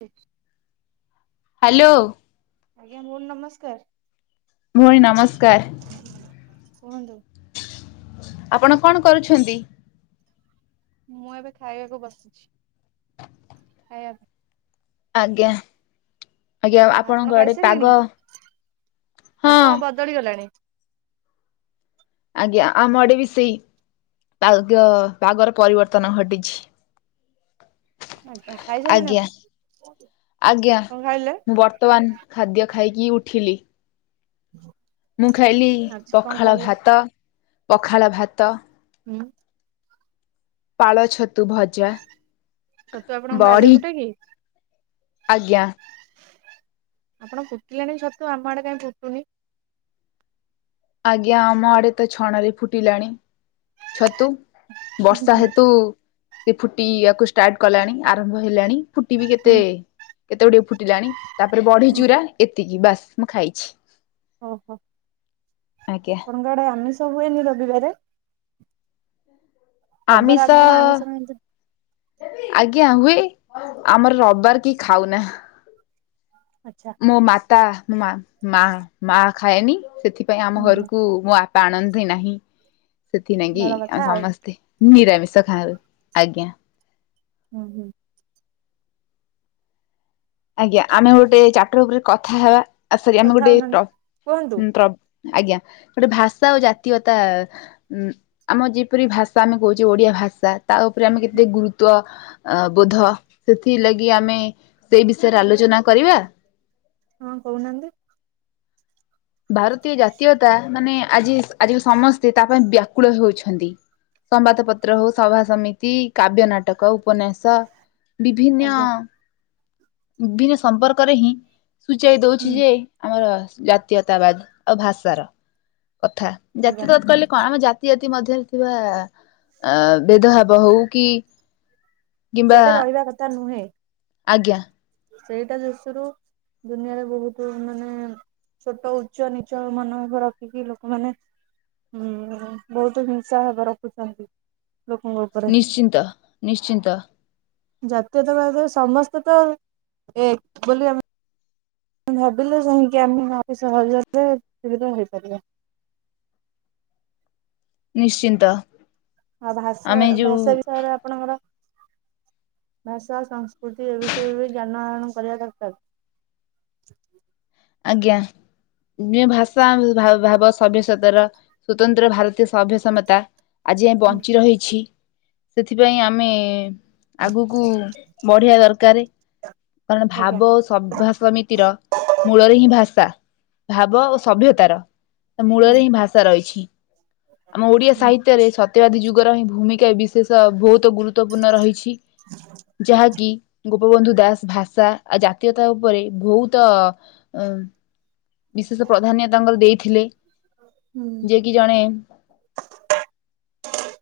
ହ [unintelligible] ହ୍ୟାଲୋ। ଆଜ୍ଞା ଭଉଣୀ ନମସ୍କାର କୁହନ୍ତୁ। ଆପଣ କଣ କରୁଛନ୍ତି? ମୁଁ ଏବେ ଖାଇବାକୁ ବସିଛି। ଖାଇ। [unintelligible] ଆଜ୍ଞା ଆଜ୍ଞା ପାଇଁ ଆପଣ ଆପଣଙ୍କ ଆଡ଼େ ଖାଇସାରିଲେଣି ପାଗ ହଁ। ଡଳିଗଲାଣି। ଆଜ୍ଞା ଆମ ଆଡେ ବି ସେଇ। ପାଗ ପାଗର ପରିବର୍ତ୍ତନ ଘଟିଛି। ଆଜ୍ଞା ଖାଇସାରିଲେଣି ଆଜ୍ଞା ଆପଣ ଆଜ୍ଞା କଣ ଖାଇଲେ ମୁଁ ବର୍ତ୍ତମାନ ଖାଦ୍ୟ ଖାଇକି ଉଠିଲି। ହୁଁ। ମୁଁ ଖାଇଲି ପଖାଳ ଭାତ ପଖାଳ ଭାତ। ହୁଁ। ପାଳ ଛତୁ ଭଜା। ଛତୁ ଆପଣଙ୍କ ବାରିରେ ବଢି ଫୁଟେ କି? ଆଜ୍ଞା। ଆପଣ ଫୁଟିଲାଣି ଛତୁ ଆମ ଆଡେ କାଇଁ ଫୁଟୁନି। ଆଜ୍ଞା ଆମ ଆଡେ ତ ଛଣାରେ ଫୁଟିଲାଣି। ଛତୁ ହୁଁ ବର୍ଷା ହୁଁ ହେତୁ ସେ ଫୁଟିଆକୁ ଷ୍ଟାର୍ଟ କଲାଣି ଆରମ୍ଭ ହେଲାଣି ଫୁଟି ବି କେତେ? ହୁଁ କେତେ ଗୁଡିଏ ଫୁଟିଲାଣି ତାପରେ ବଢି ହୁଁ ଚୁରା ଏତିକି ବାସ୍ ମୁଁ ଖାଇଛି। ଓ ହୋ। ଆଜ୍ଞା। ଆପଣଙ୍କ ଆଡେ ଆମିଷ ହୁଏନି ରବିବାରେ? ରବିବାର ଆମିଶ ଆପଣ ଆମିଷ ଖାଆନ୍ତି ଆଜ୍ଞା ହୁଏ ଆମର ରବିବାର କିଏ ଖାଉ ନା। ଆଚ୍ଛା। ମୋ ମାତା ମା ମା ଖାଏନି ସେଥିପାଇଁ ଆମ ହୁଁ ହୁଁ ଘରକୁ ମୋ ଆଣନ୍ତି ନାହିଁ ସେଥିଲାଗି ଭଲ କଥା ଆଉ ସମସ୍ତେ ନିରାମିଷ ଖାଉ ଆଜ୍ଞା। ଉଁ ହୁ। ଆଜ୍ଞା ଆମେ ଗୋଟେ ଚାପଟର ଉପରେ କଥା ହେବା ଆ ସରି ଆମେ କଥା ଗୋଟେ ହଉନାହାନ୍ତି କୁହନ୍ତୁ ଟ ଆଜ୍ଞା ଗୋଟେ ଭାଷା ଆଉ ଜାତୀୟତା ଉଁ ଆମ ଜିପରି ଭାଷା ଆମେ କହୁଚେ ଓଡ଼ିଆ ଭାଷା ତା ଉପରେ ଆମେ ହୁଁ, କେତେ ଗୁରୁତ୍ୱ ଅ ବୋଧ ସେଥିଲାଗି ଆମେ ସେଇ ବିଷୟରେ ଆଲୋଚନା କରିବା। ହଁ କହୁନାହାନ୍ତି। ଭାରତୀୟ ଜାତୀୟତା ମାନେ ଆଜି ଆଜି ସମସ୍ତେ ତା ପାଇଁ ବ୍ୟାକୁଳ ହେଉଛନ୍ତି। ସମ୍ବାଦ ପତ୍ର ହଉ ସଭା ସମିତି କାବ୍ୟ ନାଟକ ଉପନ୍ୟାସ ତ ବିଭିନ୍ନ ଆଜ୍ଞା ବିଭିନ୍ନ ସମ୍ପର୍କରେ ହିଁ ସୂଚେଇ ଦଉଛି ହୁଁ ଯେ ଆମର ଜାତୀୟତାବାଦ ଆଉ ଭାଷାର କଥା। ଜାତି ଆଜ୍ଞା ତତ କହିଲ କଣ ଆମ ଜାତି ଜାତି ମଧ୍ୟରେ ଥିବା ଅ ଭେଦଭାବ ହଉ କି କିମ୍ବା ସେଇଟା ରହିବା କଥା ନୁହେଁ। ଆଜ୍ଞା। ସେଇଟା ଯଶରୁ ଦୁନିଆରେ ବହୁତ ମାନେ ଛୋଟ ଉଚ୍ଚ ନିଚ ମନ ରଖିକି ଲୋକମାନେ ହୁଁ ବହୁତ ହିଂସା ଭାବ ରଖୁଛନ୍ତି ଲୋକଙ୍କ ଉପରେ। ନିଶ୍ଚିନ୍ତ। ନିଶ୍ଚିନ୍ତ। ଜାତୀୟତାବାଦରେ ସମସ୍ତେ ତ ଏକ ବୋଲି ଆମେ ଭାବିଲୁ ଯାଇଁକି ଆମେ ଅତି ସହଜରେ ସୁବିଧା ହେଇପାରିବା। ନିଶ୍ଚିନ୍ତ। ଆଉ ଭାଷା ଆମେ ଯୋଉ ଭାଷା ବିଷୟରେ ଆ ଆପଣଙ୍କର ଭାଷା ସଂସ୍କୃତି ଏ ବିଷୟରେ ବି ଜ୍ଞାନ ଆହରଣ କରିବା ଦରକାର। ଆଜ୍ଞା। ଭାଷା ଭାବ ସଭ୍ୟସତାର ସ୍ଵତନ୍ତ୍ର ଭାରତୀୟ ସଭ୍ୟସମତା ଆଜି ଆମେ ହୁଁ ବଞ୍ଚି ରହିଛି ସେଥିପାଇଁ ଆମେ ଆଗକୁ ବଢିବା ଦରକାର। କାରଣ ଆଜ୍ଞା ଭାବ ସଭାସମିତି ତିର ମୂଳରେ ହିଁ ଭାଷା। ଭାବ ଓ ସଭ୍ୟତାର ହୁଁ ମୂଳରେ ହିଁ ଭାଷା ରହିଛି। ଆମ ଓଡିଆ ହୁଁ ସାହିତ୍ୟରେ ସତ୍ୟବାଦୀ ଯୁଗର ହିଁ ଭୂମିକା ବିଶେଷ ବହୁତ ଗୁରୁତ୍ୱପୂର୍ଣ୍ଣ ରହିଛି। ଯାହାକି ଗୋପବନ୍ଧୁ ଦାସ ଭାଷା ଆଉ ଜାତୀୟତା ଉପରେ ବହୁତ ଅ ବିଶେଷ ପ୍ରାଧାନ୍ୟ ତାଙ୍କର ଦେଇଥିଲେ। ଯିଏ କି ଜଣେ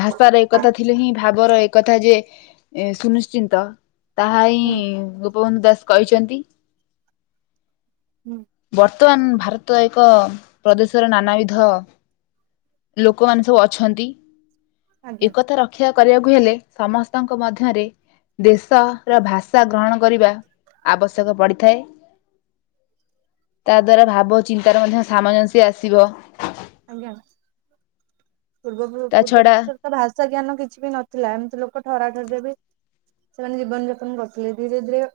ଭାଷାର ଏକଥା ଥିଲେ ହିଁ ଭାବର ଏକତା ଯେ ଏ ସୁନିଶ୍ଚିନ୍ତ ତାହା ହିଁ ହୁଁ ଗୋପବନ୍ଧୁ ଦାସ କହିଛନ୍ତି। ହୁଁ। ବର୍ତ୍ତମାନ୍ ଭାରତ ଏକ ପ୍ରଦେଶର ନାନାବିଧ ଲୋକମାନେ ସବୁ ଅଛନ୍ତି, ଆଜ୍ଞା ଏକତା ର କ୍ଷା କରିବାକୁ ହେଲେ ସମସ୍ତଙ୍କ ମଧ୍ୟରେ ଦେଶର ଭାଷା ଗ୍ରହଣ କରିବା ଆବଶ୍ୟକ ପଡ଼ିଥାଏ। ତା ଦ୍ଵାରା ଭାବ ଚିନ୍ତାର ମଧ୍ୟ ସାମଞ୍ଜସ୍ୟ ଆସିବ। ଆଜ୍ଞା, ପୂର୍ବ [unintelligible] ତା ପୂର୍ବ ଛଡା [unintelligible] ତ ଭାଷା ଜ୍ଞାନ କିଛି ବି ନଥିଲା, ଏମ୍ତି ଲୋକ ଠରା ଠରିରେ ବି ସେମାନେ ଜୀବନ ଯାପନ କରୁଥିଲେ, ଧୀରେ-ଧୀରେ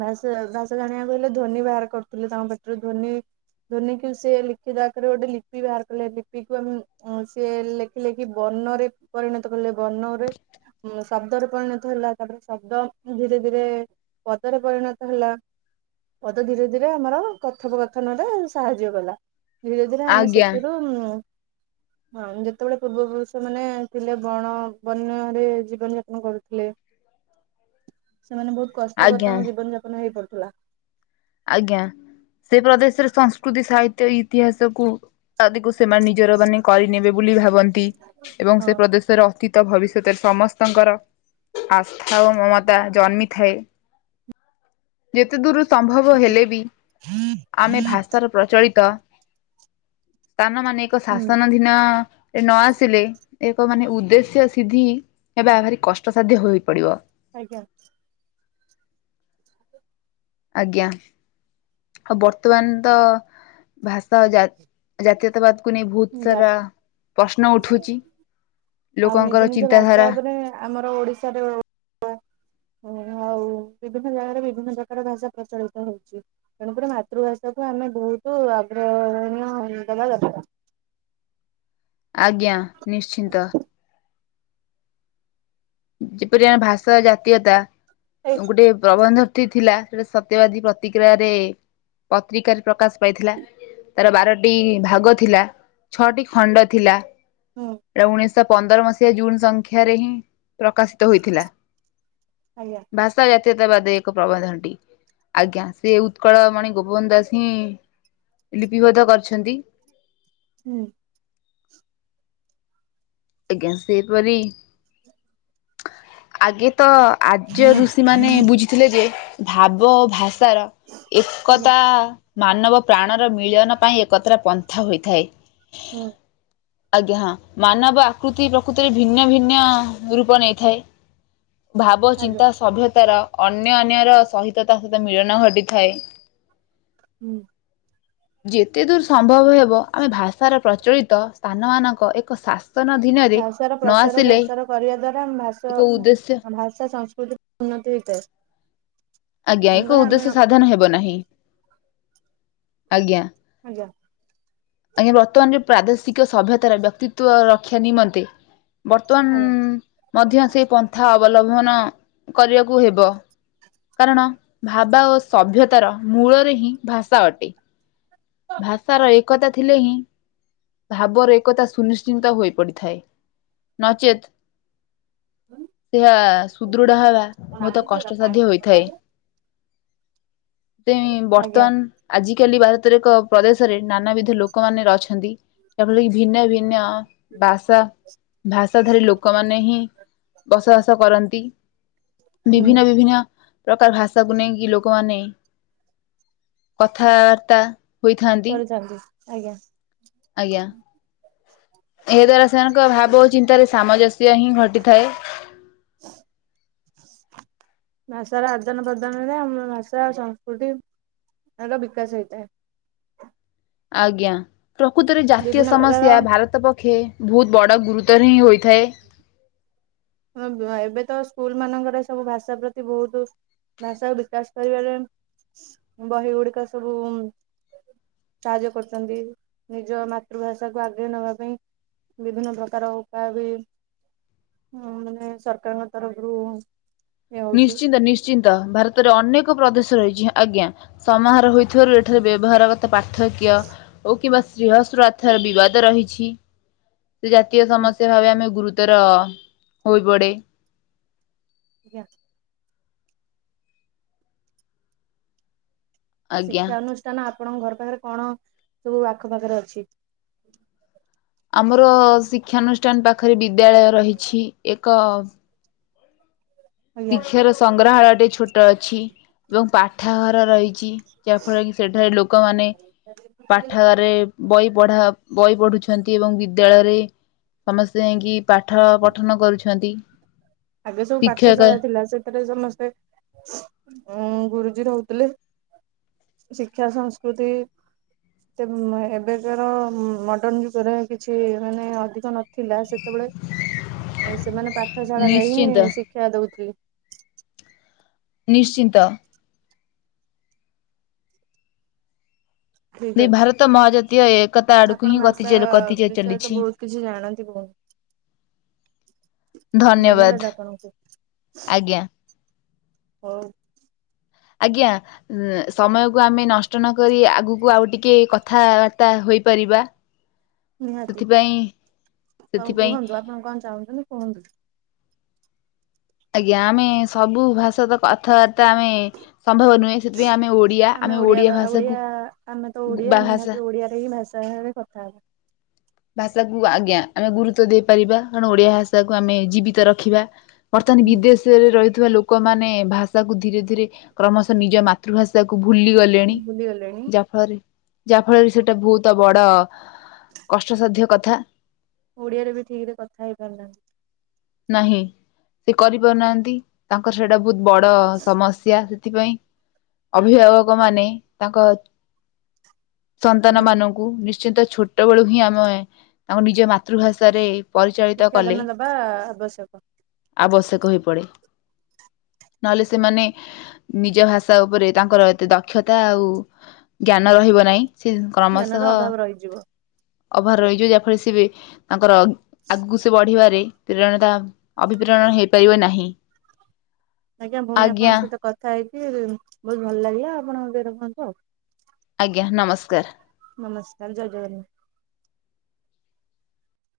ଭାଷା-ଭାଷା ଜାଣିବାକୁ ହେଲେ ଧ୍ୱନି ବାହାର କରୁଥିଲେ ତାଙ୍କ ପାଟିରୁ ଧ୍ୱନି ଧ୍ୱନି କୁ ସେ ଲିଖିତ ଆକାରରେ ଗୋଟେ ଲିପି ବାହାର କଲେ, ଲିପିକୁ ଆମେ ଅଁ ସିଏ ଲେଖି ଲେଖି କି ବର୍ଣ୍ଣରେ ପରିଣତ କଲେ, ବର୍ଣ୍ଣରେ [unintelligible] ଶବ୍ଦରେ ପରିଣତ ହେଲା, ତାପରେ ଶବ୍ଦ ଧୀରେ-ଧୀରେ ପଦରେ ପରିଣତ ହେଲା। ପଦ ଧୀରେ-ଧୀରେ ଆମର କଥୋପକଥନ ରେ ସାହାଯ୍ୟ କଲା, ଧୀରେ-ଧୀରେ ଆମେ ସେ ଆଜ୍ଞା ହଁ ଯେତେବେଳେ ପୂର୍ବ ପୁରୁଷ ମାନେ ଥିଲେ ବଣ ବନ୍ୟରେ ଜୀବନ ଯାପନ କରୁଥିଲେ। ସେମାନେ ବହୁତ୍ କଷ୍ଟକର ଆଜ୍ଞା ତାଙ୍କ ଜୀବନ ଯାପନ ହେଇ ପଡୁଥିଲା। ଆଜ୍ଞା, ସେଇ ପ୍ରଦେଶରେ ସଂସ୍କୃତି ସାହିତ୍ୟ ଇତିହାସକୁ ଆଦିକୁ ସେମାନେ ନିଜର ମାନେ କରିନେବେ ବୋଲି ଭାବନ୍ତି ଏବଂ ହଁ ସେ ପ୍ରଦେଶର ଅତୀ ତ ଭବିଷ୍ୟତରେ ସମସ୍ତଙ୍କର ଆସ୍ଥା ଓ ମମତା ଜନ୍ମିଥାଏ। ଯେତେ ଦୂର୍ ସମ୍ଭବ ହେଲେ ବି ଆମେ ଭାଷାର ପ୍ରଚଳିତ ସ୍ଥାନ [unintelligible] ହୁଁ ଶାସନ ଧୀ ନ, ଏ ନ ଆସିଲେ ଏକ ମାନେ ଉଦ୍ଦେଶ୍ୟ ସିଦ୍ଧି ହେବା ଭାରି କଷ୍ଟସାଧ୍ୟ ହୋଇପଡିବ। ଆଜ୍ଞା। ଆଜ୍ଞା। ଆଉ ବର୍ତ୍ତମାନ୍ ତ ଭାଷା ଜା ଜାତୀୟତାବାଦ୍ କୁ ନେଇ ବହୁତ୍ ଯା ସାରା ପ୍ରଶ୍ନ ଉଠୁଚି, ଆଉ ନିଜ ଲୋକଙ୍କର ନିଜ ଭାଷା ଚିନ୍ତାଧାରା ଉପରେ ଆମର ଓଡିଶାରେ [unintelligible] ଓ ଆଉ ବିଭିନ୍ନ ଜାଗାରେ ବିଭିନ୍ନ ଜାଗାର ଭାଷା ପ୍ରଚଳିତ ହଉଚି। ତେଣୁକରି ମାତୃଭାଷା କୁ ଆମେ ବହୁତୁ ଆଗ୍ରହରଣୀୟ ଦବା ଦରକାର୍। ଆଜ୍ଞା, ନିଶ୍ଚିନ୍ତ। ଯେପରି ଆମେ ଭାଷା ଜାତୀୟତା ଏଇ ଗୋଟେ ପ୍ରବନ୍ଧ [unintelligible] ଥିଲା, ସେଟା ସତ୍ୟବାଦୀ ପ୍ରତିକ୍ରିୟାରେ ପତ୍ରିକାରେ ପ୍ରକାଶ୍ ପାଇଥିଲା। ତାର ବାରଟି ଭାଗ ଥିଲା, ଛଅଟି ଖଣ୍ଡ ଥିଲା। ହଁ। ଏଇଟା ଉଣେଇଶ ପନ୍ଦର ମସିହା ଜୁନ୍ ସଂଖ୍ୟାରେ ହିଁ ପ୍ରକାଶିତ ହୋଇଥିଲା, ଆଜ୍ଞା ବାସ୍ ତା ଜାତୀୟତାବାଦ୍ ଏକ ପ୍ରବନ୍ଧଟି, ଆଜ୍ଞା ସିଏ ଉତ୍କଳମଣି ଗୋପବନ୍ଧୁ ଦାସ୍ ହିଁ ଲିପିବଦ୍ଧ କରିଛନ୍ତି। ହୁଁ। ଆଜ୍ଞା, ସେହିପରି ଆଗେ ତ ଆର୍ଯ୍ୟ ଋଷିମାନେ ବୁଝିଥିଲେ ଯେ ଭାବ ଓ ଭାଷାର ଆଜ୍ଞା ଏକତା ମାନବ ପ୍ରାଣର ମିଳନ ପାଇଁ ଏକତ୍ର ପନ୍ଥା ହୋଇଥାଏ। ହୁଁ ଆଜ୍ଞା ହଁ ମାନବ ଆକୃତି ପ୍ରକୃତିରେ ଭିନ୍ନ ଭିନ୍ନ ରୂପ ନେଇଥାଏ। ଭାବ ଆଜ୍ଞା ଚିନ୍ତା ସଭ୍ୟତାର ଅନ୍ୟ ଅନ୍ୟର ସହିତ ତା ସହିତ ମିଳନ ଘଟିଥାଏ। ହୁଁ ଯେତେ ଦୂର ସମ୍ଭବ ହେବ ଆମେ ଭାଷାର ପ୍ରଚଳିତ ସ୍ଥାନମାନଙ୍କ ଏକ ଶାସ୍ ଭାଷାର ପ୍ରଚାର ପ୍ରସାର କରିବା ଦ୍ୱାରା ଆମ ଏକ ଉଦ୍ଦେଶ୍ୟ ଭାଷ ଭାଷା ସଂସ୍କୃତି ଉନ୍ନତି ହେଇଥାଏ। ଆଜ୍ଞା ଏକ ତେଣୁକରି ଆମେ ଉଦ୍ଦେଶ୍ୟ ସାଧନ ହେବ ନାହିଁ। ଆଜ୍ଞା ଆଜ୍ଞା ଆଜ୍ଞା ବର୍ତ୍ତମାନରେ ପ୍ରାଦେଶିକ ସଭ୍ୟତାର ବ୍ୟକ୍ତିତ୍ବ ରକ୍ଷା ନିମନ୍ତେ ଆଜ୍ଞା। ବର୍ତ୍ତମାନ ମଧ୍ୟ ସେଇ ପନ୍ଥା ଅବଲମ୍ବନ କରିବାକୁ ହେବ। କାରଣ ଭାବା ଓ ସଭ୍ୟତାର ମୂଳରେ ହିଁ ଭାଷା ଅଟେ। ଭାଷାର ଏକତା ଥିଲେ ହିଁ। ଭାବରରେ ଏକତା ସୁନିଶ୍ଚିନ୍ତ ହୋଇ ପଡିଥାଏ। ନଚେତ୍ ଆଜ୍ଞା ସେହା ହୁଁ ସୁଦୃଢ ହେବା ବହୁତ କଷ୍ଟସାଧ୍ୟ ହୋଇଥାଏ। ତ ବର୍ତ୍ତମାନ ଆଜିକାଲି ଭାରତର ଏକ ପ୍ରଦେଶରେ ନାନାବିଧ ଲୋକ ଲୋକମାନେ ଅଛନ୍ତି ଯାହାଫଳରେ କି ଭିନ୍ନ ଭିନ୍ନ ଭାଷା ଭାଷା ଧାରି ଲୋକମାନେ ହିଁ ବସବାସ କରନ୍ତି। ବିଭିନ୍ନ ବିଭିନ୍ନ ପ୍ରକାର ଭାଷାକୁ ନେଇକି ଲୋକମାନେ କଥାବାର୍ତ୍ତା ହୋଇଥାନ୍ତି। କରିଥାନ୍ତି। ଆଜ୍ଞା ଆଜ୍ଞା ଏହା ଦ୍ୱାରା ସେମାନଙ୍କ ଭାବ ଓ ଚିନ୍ତାରେ ସାମଞ୍ଜସ୍ୟ ହିଁ ଘଟିଥାଏ। [unintelligible] ଭାଷାର ଆଦାନ ପ୍ରଦାନରେ ଆମର ଭାଷା ସଂସ୍କୃତି ତାର ବିକାଶ ହୋଇଥାଏ। ଆଜ୍ଞା ପ୍ରକୃତରେ ଜାତୀୟ ବିଭିନ୍ନ ପ୍ରକାର ସମସ୍ୟା ଭାରତ ପକ୍ଷେ ବହୁତ ବଡ଼ ଗୁରୁତର ହିଁ ହୋଇଥାଏ। ଆଶ୍ରାବଣୀୟ ହଁ ଏବେ ତ ସ୍କୁଲମାନଙ୍କରେ ସବୁ ଭାଷା ପ୍ରତି ବହୁତ ଭାଷା ବିକାଶ କରିବାରେ ବହି ଗୁଡିକ ସବୁ ସାହାଯ୍ୟ କରୁଛନ୍ତି ନିଜ ମାତୃଭାଷାକୁ ଆଗେଇ ନବା ପାଇଁ। ବିଭିନ୍ନ ପ୍ରକାର ଉପାୟ ବି ହଁ ମାନେ ସରକାରଙ୍କ ତରଫରୁ ଇଏ ହଉଛି। ନିଶ୍ଚିନ୍ତ ନିଶ୍ଚ ନିଶ୍ଚିନ୍ତ ଭାରତରେ ଅନେକ ପ୍ରଦେଶ ରହିଛି। ଆଜ୍ଞା ସମାହାର ହୋଇଥିବାରୁ ଏଠାରେ ବ୍ୟବହାର କ କଥା ପାର୍ଥକ୍ୟ ଓ କିମ୍ବା ସ୍ନେହସ୍ରଥର ବିବାଦ ରହିଛି ସେ ଜାତୀୟ ସମସ୍ୟା ଭାବେ ଆମେ ଗୁରୁତର ହୋଇ ପଡେ। ଆଜ୍ଞା ଆଜ୍ଞା। ଶିକ୍ଷା ଅନୁଷ୍ଠାନ ଆପଣଙ୍କ ଘର ପାଖରେ କଣ ସବୁ ଆଖ ପାଖରେ ଅଛି? ଆମର ଶିକ୍ଷାନୁଷ୍ଠାନ ପାଖରେ ବିଦ୍ୟାଳୟ ରହିଛି। ଏକ ଆଜ୍ଞା। ଶିକ୍ଷାର ସଂଗ୍ରହାଳୟଟେ ଛୋଟ ଅଛି ଏବଂ ପାଠଘର ରହି ଚି ଯାହା ଫଳରେ କି ସେଠାରେ ଲୋକମାନେ ପାଠାଗାରେ ବହି ପଢା ବହି ପଢୁଛନ୍ତି ଏବଂ ବିଦ୍ୟାଳୟରେ ସମସ୍ତେ ଯାଇକି ପାଠ ପଠନ କରୁଛନ୍ତି। ଆଗେ ସବୁ ପାଠ ଶିକ୍ଷକ ଶାଳା ଥିଲା ସେଥିରେ ସମସ୍ତେ ଉଁ ଗୁରୁଜୀ ରହୁଥିଲେ। ଶିକ୍ଷା ସଂସ୍କୃତି ତେଵ ମେ ଏବେକାର ମଡର୍ଣ ଯୁଗରେ କିଛି ମାନେ ଅଧିକ ନ ଥିଲା ସେତେବେଳେ ଆଉ ସେମାନେ ପାଠଶାଳାରେ ନିଶ୍ଚିନ୍ତ ହିଁ ଶିକ୍ଷା ଦଉଥିଲେ। ନିଶ୍ଚିନ୍ତ। ଠିକ ଦି ଅଛି ଭାରତ ମହାଜାତୀୟ ଏକତା ଆଡ଼କୁ ଆପଣ ହିଁ ଗତି ଭାଷା [unintelligible] ଗତି କରି ବିଷୟରେ ତ ଚାଲିଛି। ବହୁତ କିଛି ଜାଣନ୍ତି ଭଉଣୀ ଧନ୍ୟବାଦ ଆଜ୍ଞା। ହଉ। ଆଜ୍ଞା। ଉ ସମୟକୁ ଆମେ ନଷ୍ଟ ନକରି ଆଗକୁ ଆଉ ଟିକେ କଥାବାର୍ତ୍ତା ହୋଇପାରିବା। ହ [inaudible] ନିହାତି କଣ ସେଥିପାଇଁ କୁହନ୍ତୁ ଆପଣ କଣ ଚାହୁଁଛନ୍ତି କୁହନ୍ତୁ? ଆଜ୍ଞା ଆମେ ସବୁ ଭାଷା ତ କଥାବାର୍ତ୍ତା ଆମେ ସମ୍ଭବ ନୁହେଁ। ସେଥିପାଇଁ ଆମେ ଓଡ଼ିଆ ଆମେ ଓଡିଆ ଓଡ଼ିଆ ବା ଭାଷାକୁ ଓଡିଆ ଆମେ ତ ବା ଓଡିଆ ଭାଷା ନିହାତି ଓଡିଆରେ ହିଁ ଭାଷା ରେ କ ହୁଁ। ଭାଷାକୁୁ ଆଜ୍ଞା ଆମେ ଗୁରୁତ୍ବ ଦେଇପାରିବା କାରଣ ଓଡିଆ ଭାଷାକୁ ଆମେ ଜୀବିତ ରଖିବା। ବର୍ତ୍ତମାନ ହୁଁ ବିଦେଶ ର ରେ ରହିଥିବା ଲୋକମାନେ ଭାଷାକୁ ଧୀରେ ଧୀରେ କ୍ରମଶଃ ନିଜ ମାତୃଭାଷାକୁ ଭୁଲି ଗଲ ଲେଣି ଭୁଲିଗଲେଣି ଯାହା ଫଳରେ ଯାହା ଫଳରେ ସେଟା ବହୁତ ବଡ କଷ୍ଟସାଧ୍ୟ କଥା। ଓଡ଼ିଆରେ ବି ଠିକ ରେ କଥା ହେଇପାରୁନାହାନ୍ତି। ନାହିଁ ସେ କରିପାରୁନାହାନ୍ତି। ତାଙ୍କର ସେଇଟା ବହୁତ ବଡ ସମସ୍ୟା ସେଥିପାଇଁ। ଅଭିଭାବକ ମାନେ ତାଙ୍କ ଆଜ୍ଞା। ସନ୍ତାନମାନଙ୍କୁ ଖୁବ ନିଶ୍ଚିନ୍ତ ଛୋଟ ବେଳୁ ହିଁ ଆମେ ଆମ ନିଜ ମାତୃଭାଷାରେ ପରିଚାଳିତ କଲେ ଶିକ୍ଷାଦାନ ଦବା ଆବଶ୍ୟକ। ଆବଶ୍ୟକ ହୋଇ ପଡେ ନହେଲେ ସେମାନେ ନିଜ ଭାଷା ଉପରେ ତାଙ୍କର ଏତେ ଦକ୍ଷତା ଆଉ ଜ୍ଞାନ ରହିବ ନାହିଁ। ସେ ଜ୍ଞାନର କ୍ରମଶଃ ଅଭାବ ରହିଯିବ। ଅଭାର ରହିଯିବ ଯାହାଫଳରେ ସିଏ ବି ତାଙ୍କର ଆଗକୁ ସେ ବଢିବାରେ ପ୍ରେରଣତା ଅଭିପ୍ରେରଣ ହେଇପାରିବ ନାହିଁ। ଆଜ୍ଞା ଭଉଣୀ ଆପଣଙ୍କ ସହିତ କଥା ହେଇକି ବହୁତ ଭଲ ଲାଗିଲା ଆପଣ ଏବେ ରଖନ୍ତୁ ଆଉ। ଆଜ୍ଞା ନମସ୍କାର। ନମସ୍କାର ଜୟ ଜଗନ